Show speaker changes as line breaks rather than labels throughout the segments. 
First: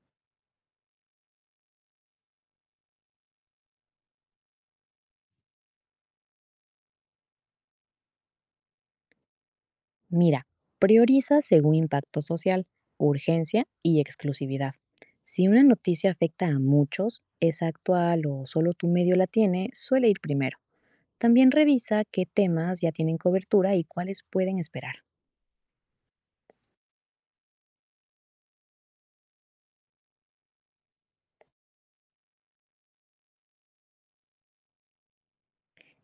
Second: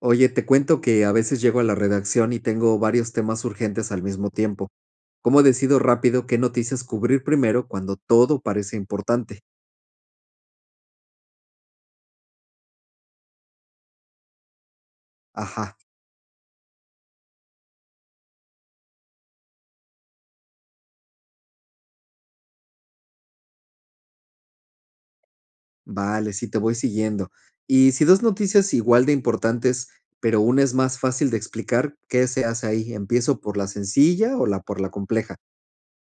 Oye, te cuento que a veces llego a la redacción y tengo varios temas urgentes al mismo tiempo. ¿Cómo decido rápido qué noticias cubrir primero cuando todo parece importante?
Mira, prioriza según impacto social, urgencia y exclusividad. Si una
Ajá,
noticia afecta a muchos, es actual o solo tu medio la tiene, suele ir primero. También revisa qué temas ya tienen cobertura y cuáles pueden esperar.
vale, sí te voy siguiendo. Y si dos noticias igual de importantes, pero una es más fácil de explicar, ¿qué se hace ahí? ¿Empiezo por la sencilla o la por la compleja?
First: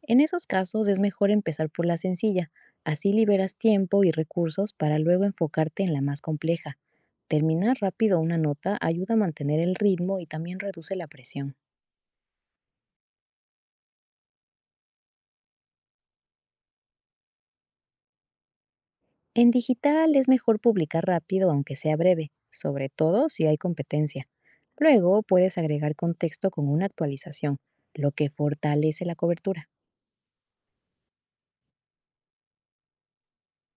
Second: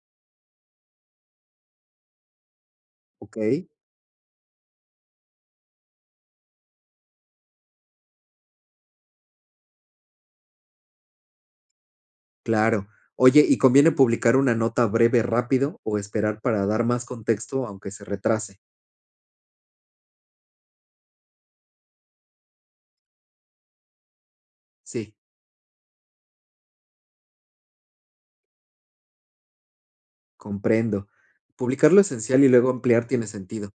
En esos casos es mejor empezar por la sencilla, así
Ok,
liberas tiempo y recursos para luego enfocarte en la más compleja. Terminar rápido una nota ayuda a mantener el ritmo y también reduce la presión.
claro. Oye, ¿y conviene publicar una nota breve rápido o esperar para dar más contexto aunque se retrase?
En digital es mejor publicar rápido aunque sea breve, sobre todo si hay competencia.
Sí.
Luego puedes agregar contexto con una actualización, lo que fortalece la cobertura.
Comprendo. Publicar lo esencial y luego ampliar tiene sentido.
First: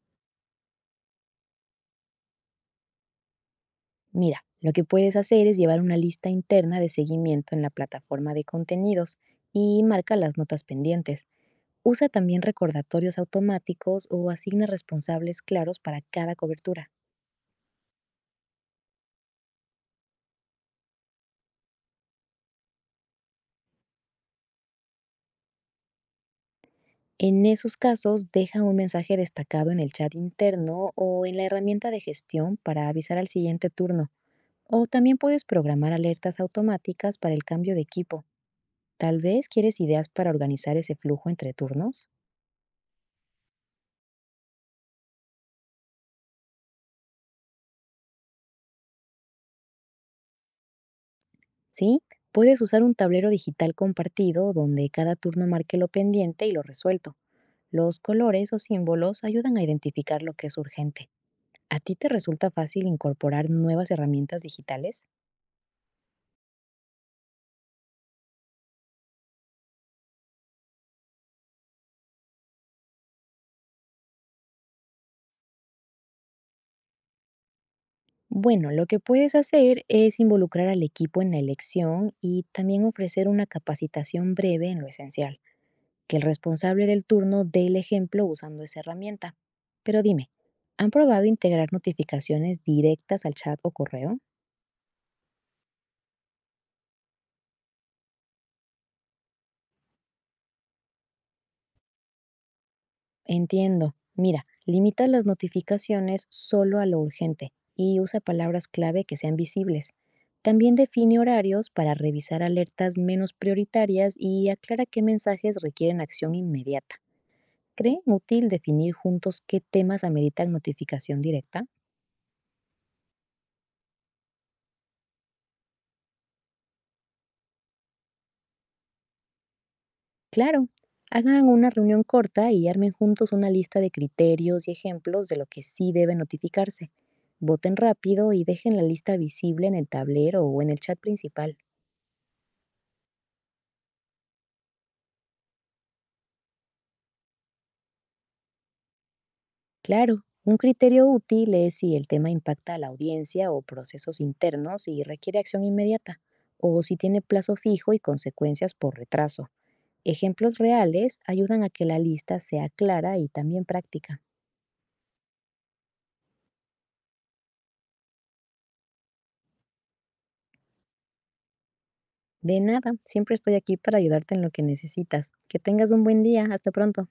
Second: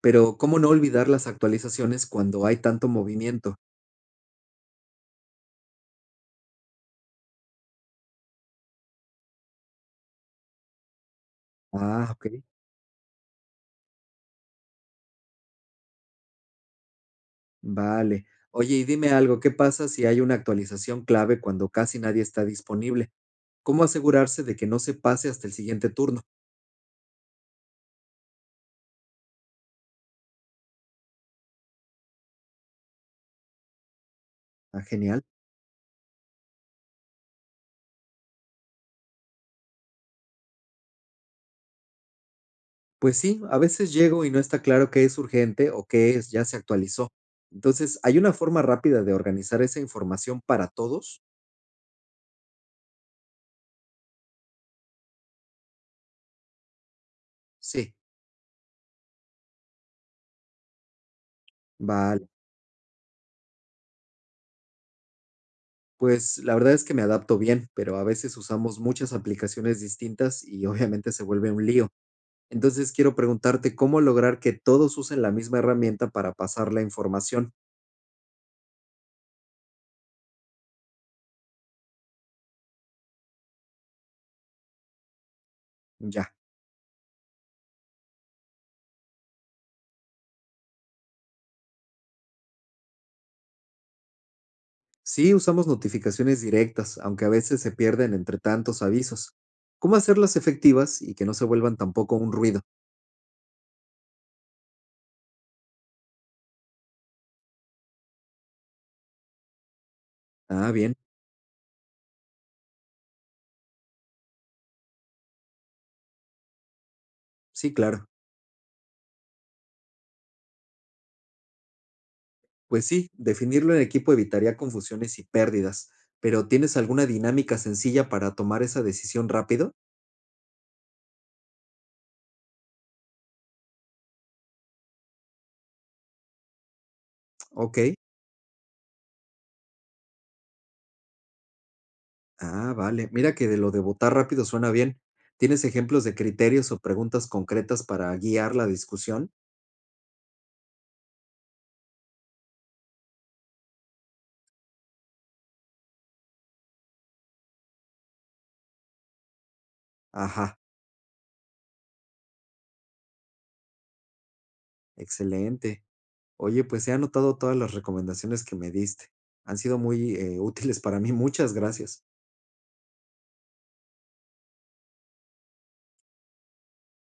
Pero, ¿cómo no olvidar las actualizaciones cuando hay tanto movimiento?
Mira, lo que puedes hacer es llevar una lista interna de seguimiento en la plataforma de contenidos y marca las notas pendientes.
Ah,
Usa
ok.
también recordatorios automáticos o asigna responsables claros para cada cobertura.
Vale. Oye, y dime algo, ¿qué pasa si hay una actualización clave cuando casi nadie está disponible? ¿Cómo asegurarse de que no se pase hasta el siguiente turno?
En esos casos, deja un mensaje destacado en el chat interno o en la herramienta de gestión para avisar al siguiente turno.
Ah,
O también
genial.
puedes programar alertas automáticas para el cambio de equipo. Tal vez quieres ideas para organizar ese flujo entre turnos.
Pues sí, a veces llego y no está claro qué es urgente o qué es ya se actualizó. Entonces, ¿hay una forma rápida de organizar esa información para todos?
Sí, puedes usar un tablero digital compartido donde cada turno marque lo pendiente y lo resuelto.
Sí.
Los colores o símbolos ayudan a identificar lo que es urgente. ¿A ti te
Vale.
resulta fácil incorporar nuevas herramientas digitales?
Pues la verdad es que me adapto bien, pero a veces usamos muchas aplicaciones distintas y obviamente se vuelve un lío. Entonces quiero preguntarte cómo lograr que todos usen la misma herramienta para pasar la información.
Bueno, lo que puedes hacer es involucrar al equipo en la elección y también ofrecer una capacitación breve en lo esencial, que el
Ya.
responsable del turno dé el ejemplo usando esa herramienta. Pero dime, ¿han probado integrar notificaciones directas al chat o correo?
Sí, usamos notificaciones directas, aunque a veces se pierden entre tantos avisos. ¿Cómo hacerlas efectivas y que no se vuelvan tampoco un ruido?
Entiendo. Mira, limita las notificaciones solo a lo urgente y usa palabras clave que sean visibles.
Ah,
También
bien.
define horarios para revisar alertas menos prioritarias y aclara qué mensajes requieren acción inmediata.
Sí,
¿Creen
claro.
útil definir juntos qué temas ameritan notificación directa?
Pues sí, definirlo en equipo evitaría confusiones y pérdidas. Pero ¿tienes alguna dinámica sencilla para tomar esa decisión rápido?
Claro, hagan una reunión corta y armen juntos una lista de criterios y ejemplos de lo que sí debe notificarse. Voten
Ok.
rápido y dejen la lista visible en el tablero o en el chat principal.
Ah, vale. Mira que de lo de votar rápido suena bien. ¿Tienes ejemplos de criterios o preguntas concretas para guiar la discusión?
Claro, un criterio útil es si el tema impacta a la audiencia o procesos internos y requiere acción inmediata, o si tiene plazo fijo y consecuencias por retraso. Ejemplos
Ajá,
reales ayudan a que la lista sea clara y también práctica.
excelente. Oye, pues he anotado todas las recomendaciones que me diste. Han sido muy útiles para mí. Muchas gracias.
De nada, siempre estoy aquí para ayudarte en lo que necesitas. Que tengas un buen día. Hasta pronto.